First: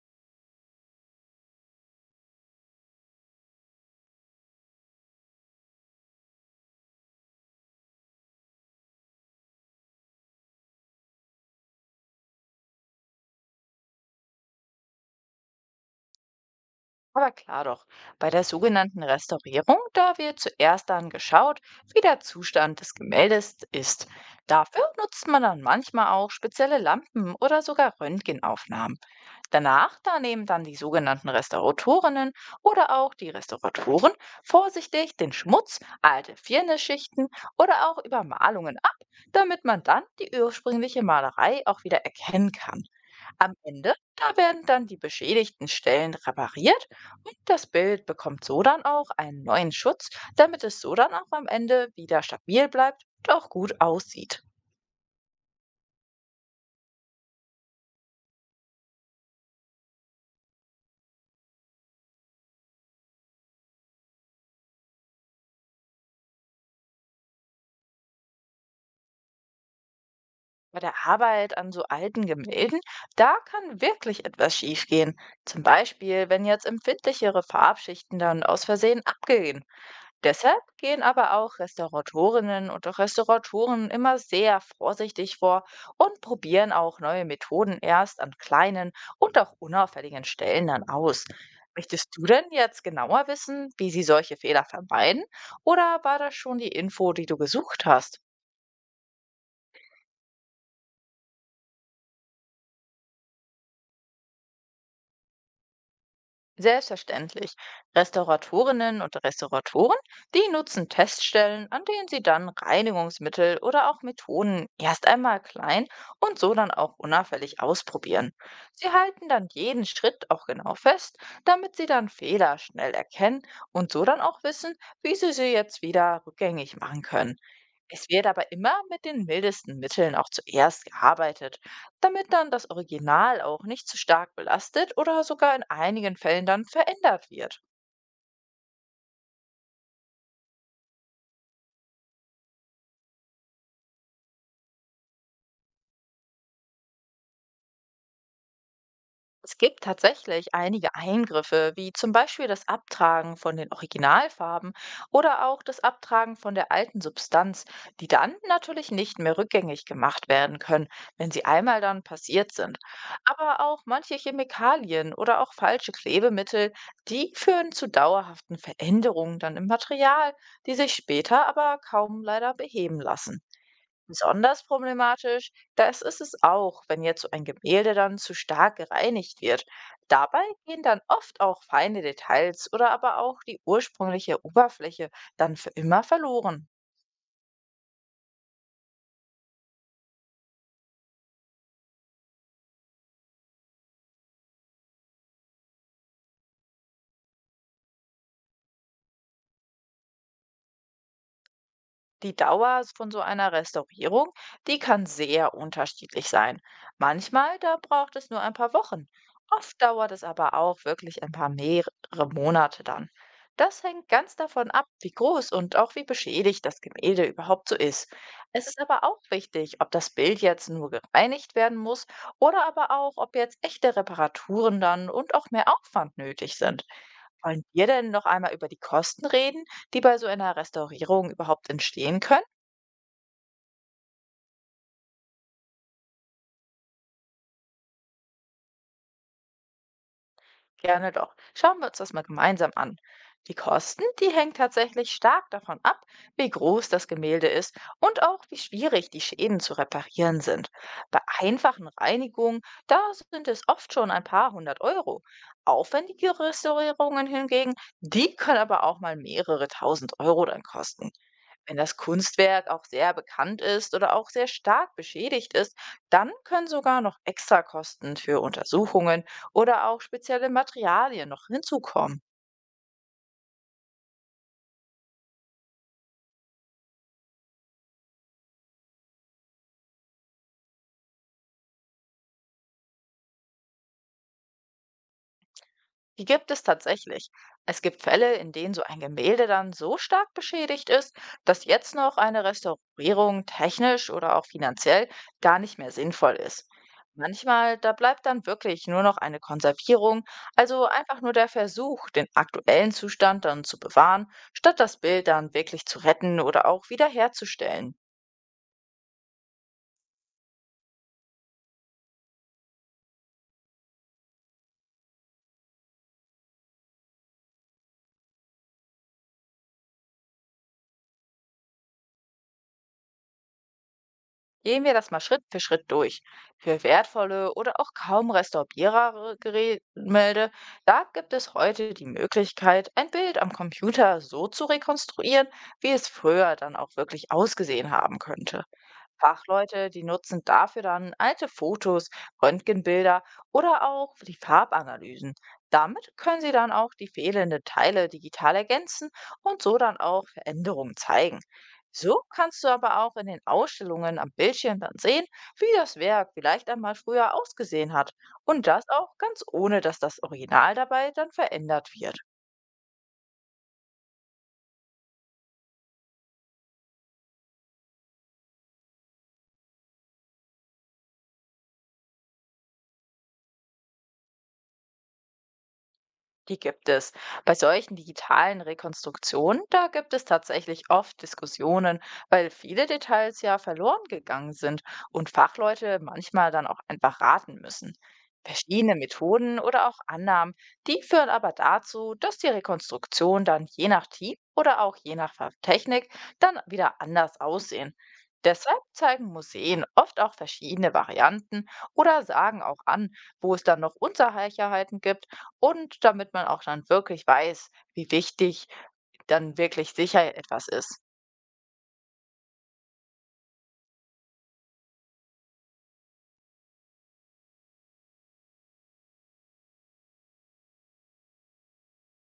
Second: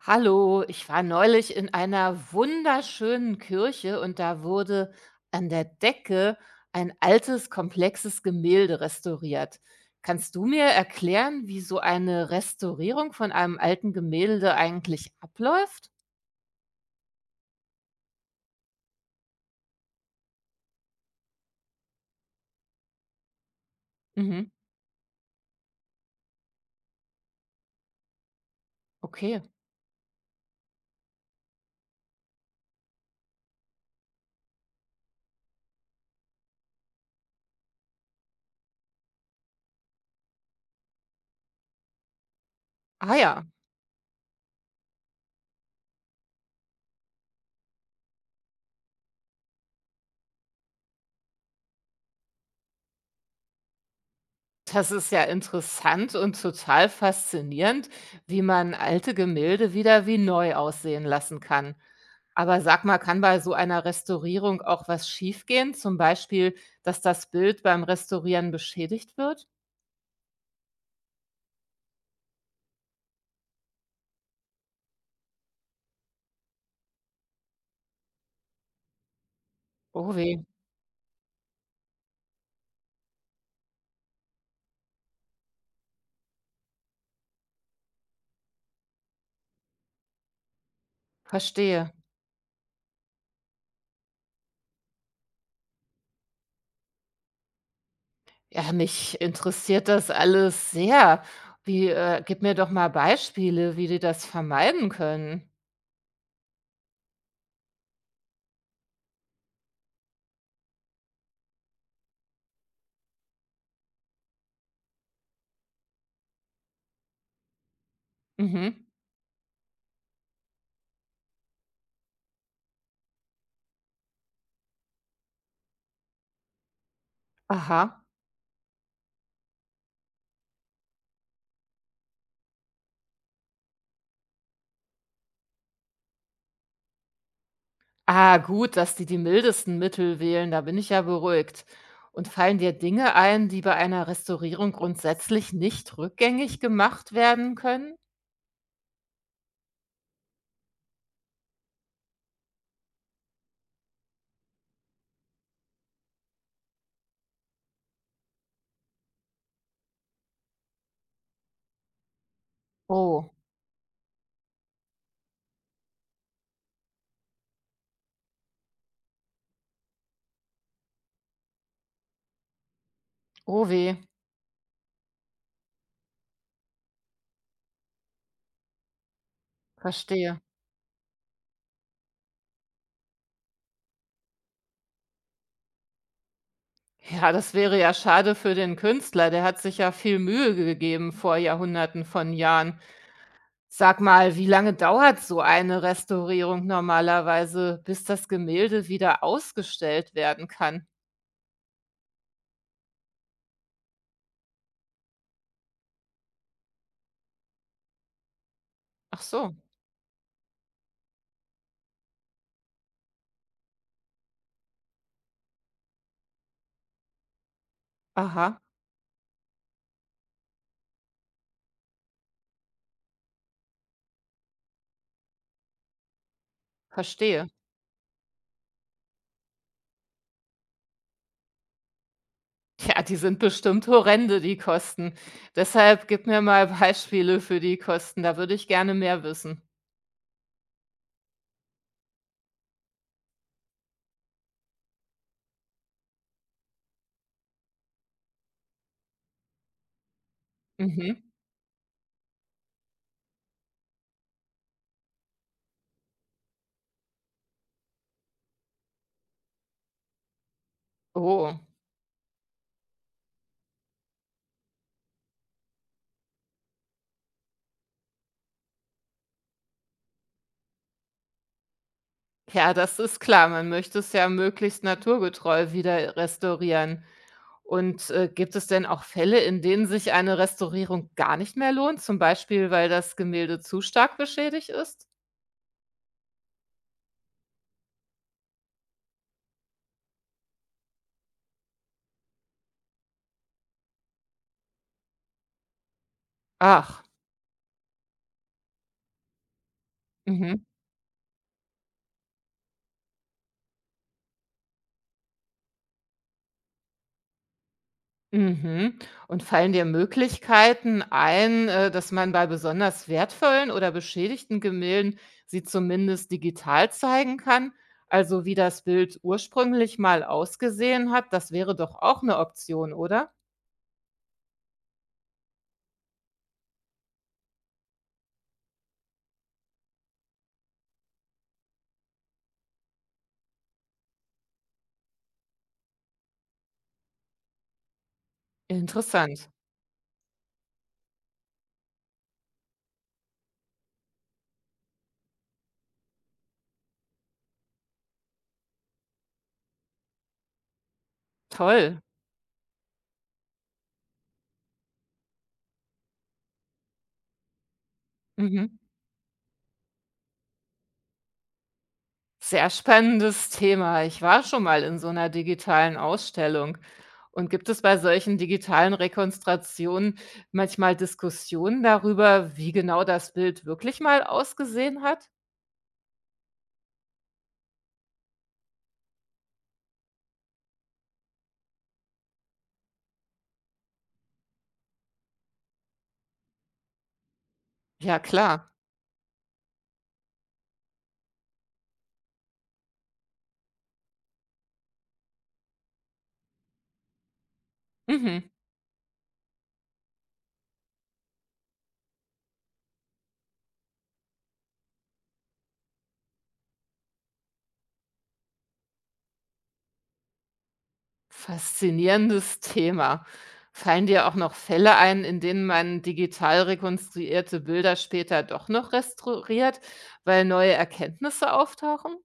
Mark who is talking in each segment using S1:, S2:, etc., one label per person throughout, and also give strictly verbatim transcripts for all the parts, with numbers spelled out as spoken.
S1: Hallo, ich war neulich in einer wunderschönen Kirche und da wurde an der Decke ein altes, komplexes Gemälde restauriert. Kannst du mir erklären, wie so eine Restaurierung von einem alten Gemälde eigentlich abläuft?
S2: Aber klar doch, bei der sogenannten Restaurierung, da wird zuerst dann geschaut, wie der Zustand des Gemäldes ist.
S1: Mhm,
S2: Dafür nutzt man dann manchmal auch spezielle Lampen oder sogar Röntgenaufnahmen.
S1: okay.
S2: Danach, da nehmen dann die sogenannten Restauratorinnen oder auch die Restauratoren vorsichtig den Schmutz, alte Firnisschichten oder auch Übermalungen ab, damit man dann die ursprüngliche Malerei auch wieder erkennen kann.
S1: Ah ja.
S2: Am Ende, da werden dann die beschädigten Stellen repariert und das Bild bekommt so dann auch einen neuen Schutz, damit es so dann auch am Ende wieder stabil bleibt und auch gut aussieht.
S1: Das ist ja interessant und total faszinierend, wie man alte Gemälde wieder wie neu aussehen lassen kann. Aber sag mal, kann bei so einer Restaurierung auch was schiefgehen? Zum Beispiel, dass das Bild beim Restaurieren beschädigt wird?
S2: Bei der Arbeit an so alten Gemälden, da kann wirklich etwas schiefgehen. Zum Beispiel, wenn jetzt empfindlichere Farbschichten dann aus Versehen abgehen.
S1: Oh weh,
S2: Deshalb gehen aber auch Restauratorinnen und auch Restauratoren immer sehr vorsichtig vor und probieren auch neue Methoden erst an kleinen und auch unauffälligen Stellen dann aus.
S1: verstehe.
S2: Möchtest du denn jetzt genauer wissen, wie sie solche Fehler vermeiden? Oder war das schon die Info, die du gesucht hast?
S1: Ja, mich interessiert das alles sehr. Wie, äh, gib mir doch mal Beispiele, wie die das vermeiden können.
S2: Selbstverständlich. Restauratorinnen und Restauratoren, die nutzen Teststellen, an denen sie dann Reinigungsmittel oder auch Methoden erst einmal klein und so dann auch unauffällig ausprobieren.
S1: Mhm.
S2: Sie halten dann jeden Schritt auch genau fest, damit sie dann Fehler schnell erkennen und so dann auch wissen, wie sie sie jetzt wieder rückgängig machen können.
S1: Aha.
S2: Es wird aber immer mit den mildesten Mitteln auch zuerst gearbeitet, damit dann das Original auch nicht zu stark belastet oder sogar in einigen Fällen dann verändert wird.
S1: Ah, gut, dass die die mildesten Mittel wählen, da bin ich ja beruhigt. Und fallen dir Dinge ein, die bei einer Restaurierung grundsätzlich nicht rückgängig gemacht werden können?
S2: Es gibt tatsächlich einige Eingriffe, wie zum Beispiel das Abtragen von den Originalfarben oder auch das Abtragen von der alten Substanz, die dann natürlich nicht mehr rückgängig gemacht werden können, wenn sie einmal dann passiert sind.
S1: Oh,
S2: Aber auch manche Chemikalien oder auch falsche Klebemittel, die führen zu dauerhaften Veränderungen dann im Material, die sich später aber kaum leider beheben lassen.
S1: oh weh,
S2: Besonders problematisch, das ist es auch, wenn jetzt so ein Gemälde dann zu stark gereinigt wird.
S1: verstehe.
S2: Dabei gehen dann oft auch feine Details oder aber auch die ursprüngliche Oberfläche dann für immer verloren.
S1: Ja, das wäre ja schade für den Künstler, der hat sich ja viel Mühe gegeben vor Jahrhunderten von Jahren. Sag mal, wie lange dauert so eine Restaurierung normalerweise, bis das Gemälde wieder ausgestellt werden kann?
S2: Die Dauer von so einer Restaurierung, die kann sehr unterschiedlich sein. Manchmal, da braucht es nur ein paar Wochen.
S1: Ach so,
S2: Oft dauert es aber auch wirklich ein paar mehrere Monate dann. Das hängt ganz davon ab, wie groß und auch wie beschädigt das Gemälde überhaupt so ist.
S1: aha,
S2: Es ist aber auch wichtig, ob das Bild jetzt nur gereinigt werden muss oder aber auch, ob jetzt echte Reparaturen dann und auch mehr Aufwand nötig sind.
S1: verstehe.
S2: Wollen wir denn noch einmal über die Kosten reden, die bei so einer Restaurierung überhaupt entstehen können?
S1: Ja, die sind bestimmt horrende, die Kosten. Deshalb gib mir mal Beispiele für die Kosten, da würde ich gerne mehr wissen.
S2: Gerne doch. Schauen wir uns das mal gemeinsam an. Die Kosten, die hängen tatsächlich stark davon ab, wie groß das Gemälde ist und auch wie schwierig die Schäden zu reparieren sind. Bei
S1: Mhm.
S2: einfachen Reinigungen, da sind es oft schon ein paar hundert Euro. Aufwendige Restaurierungen hingegen, die können aber auch mal mehrere tausend Euro dann kosten.
S1: Oh.
S2: Wenn das Kunstwerk auch sehr bekannt ist oder auch sehr stark beschädigt ist, dann können sogar noch Extrakosten für Untersuchungen oder auch spezielle Materialien noch hinzukommen.
S1: Ja, das ist klar. Man möchte es ja möglichst naturgetreu wieder restaurieren. Und, äh, gibt es denn auch Fälle, in denen sich eine Restaurierung gar nicht mehr lohnt, zum Beispiel, weil das Gemälde zu stark beschädigt ist?
S2: Die gibt es tatsächlich. Es gibt Fälle, in denen so ein Gemälde dann so stark beschädigt ist, dass jetzt noch eine Restaurierung technisch oder auch finanziell gar nicht mehr sinnvoll ist.
S1: Ach,
S2: Manchmal, da bleibt dann wirklich nur noch eine Konservierung,
S1: mhm.
S2: also einfach nur der Versuch, den aktuellen Zustand dann zu bewahren, statt das Bild dann wirklich zu retten oder auch wiederherzustellen.
S1: Mhm. Und fallen dir Möglichkeiten ein, äh, dass man bei besonders wertvollen oder beschädigten Gemälden sie zumindest digital zeigen kann? Also wie das Bild ursprünglich mal ausgesehen hat, das wäre doch auch eine Option, oder?
S2: Gehen wir das mal Schritt für Schritt durch. Für wertvolle oder auch kaum restaurierbare Gemälde, da gibt es heute die Möglichkeit, ein Bild am Computer so zu rekonstruieren, wie es früher dann auch wirklich ausgesehen haben könnte.
S1: Interessant.
S2: Fachleute, die nutzen dafür dann alte Fotos, Röntgenbilder oder auch die Farbanalysen. Damit können sie dann auch die fehlenden Teile digital ergänzen und so dann auch Veränderungen zeigen.
S1: Toll.
S2: So kannst du aber auch in den Ausstellungen am Bildschirm dann sehen, wie das Werk vielleicht einmal früher ausgesehen hat.
S1: Mhm.
S2: Und das auch ganz ohne, dass das Original dabei dann verändert wird.
S1: Sehr spannendes Thema. Ich war schon mal in so einer digitalen Ausstellung. Und gibt es bei solchen digitalen Rekonstruktionen manchmal Diskussionen darüber, wie genau das Bild wirklich mal ausgesehen hat?
S2: Die gibt es. Bei solchen digitalen Rekonstruktionen, da gibt es tatsächlich oft Diskussionen, weil viele Details ja verloren gegangen sind und Fachleute manchmal dann auch einfach raten müssen.
S1: Ja, klar.
S2: Verschiedene Methoden oder auch Annahmen, die führen aber dazu, dass die Rekonstruktion dann je nach Team oder auch je nach Ver- Technik dann wieder anders aussehen.
S1: Mhm.
S2: Deshalb zeigen Museen oft auch verschiedene Varianten oder sagen auch an, wo es dann noch Unsicherheiten gibt und damit man auch dann wirklich weiß, wie wichtig dann wirklich sicher etwas ist.
S1: Faszinierendes Thema. Fallen dir auch noch Fälle ein, in denen man digital rekonstruierte Bilder später doch noch restauriert, weil neue Erkenntnisse auftauchen?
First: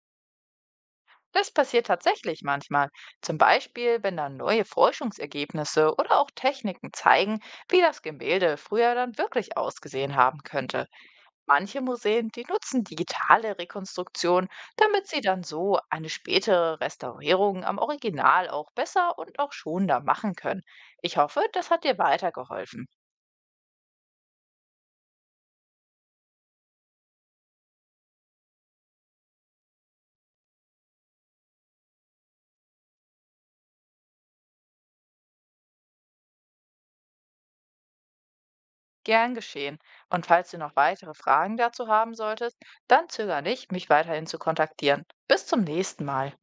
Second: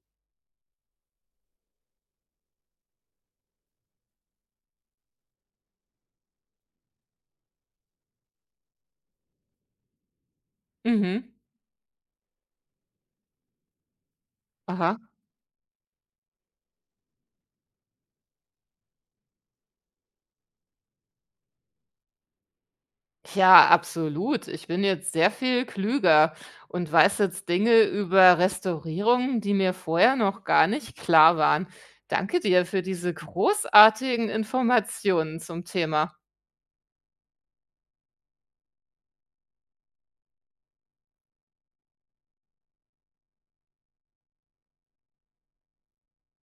S2: Das passiert tatsächlich manchmal. Zum Beispiel, wenn dann neue Forschungsergebnisse oder auch Techniken zeigen, wie das Gemälde früher dann wirklich ausgesehen haben könnte.
S1: Mhm.
S2: Manche Museen, die nutzen digitale Rekonstruktion,
S1: Aha.
S2: damit sie dann so eine spätere Restaurierung am Original auch besser und auch schonender machen können. Ich hoffe, das hat dir weitergeholfen.
S1: Ja, absolut. Ich bin jetzt sehr viel klüger und weiß jetzt Dinge über Restaurierungen, die mir vorher noch gar nicht klar waren. Danke dir für diese großartigen Informationen zum Thema.
S2: Gern geschehen. Und falls du noch weitere Fragen dazu haben solltest, dann zögere nicht, mich weiterhin zu kontaktieren. Bis zum nächsten Mal.